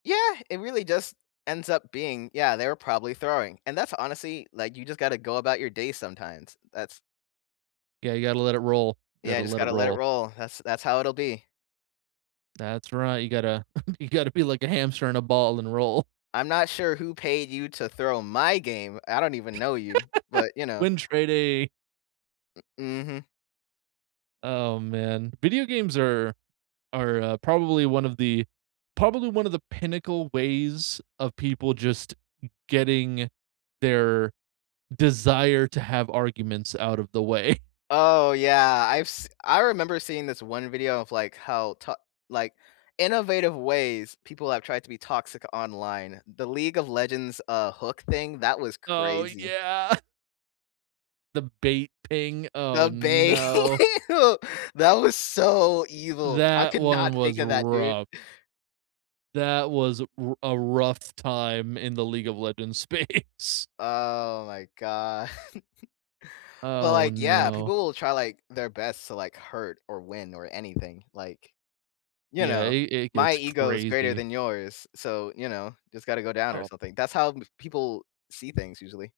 Yeah, it really just ends up being, "Yeah, they were probably throwing." And that's honestly, like, you just gotta go about your day sometimes. That's Yeah, you gotta let it roll. You Yeah, gotta just let it gotta let it roll. roll. That's that's how it'll be. That's right, you gotta you gotta be like a hamster and a ball and roll. "I'm not sure who paid you to throw my game. I don't even know you," but, you know. Win-trading. M mhm. Oh, man. Video games are are, uh, probably one of the probably one of the pinnacle ways of people just getting their desire to have arguments out of the way. Oh, yeah, I've s I remember seeing this one video of, like, how ta like, innovative ways people have tried to be toxic online. The League of Legends, uh, hook thing, that was Oh crazy. yeah. The bait ping, The oh bai no. That was so evil. I That could not one think was of that, dude. rough. That was a r a rough time in the League of Legends space. Oh my god. But, Oh like, yeah, no. people will try, like, their best to, like, hurt or win or anything, like, "You Yeah, know, it it my gets ego is greater crazy. than yours, so, you know, it's gotta go down or Oh. something," that's how m people see things usually.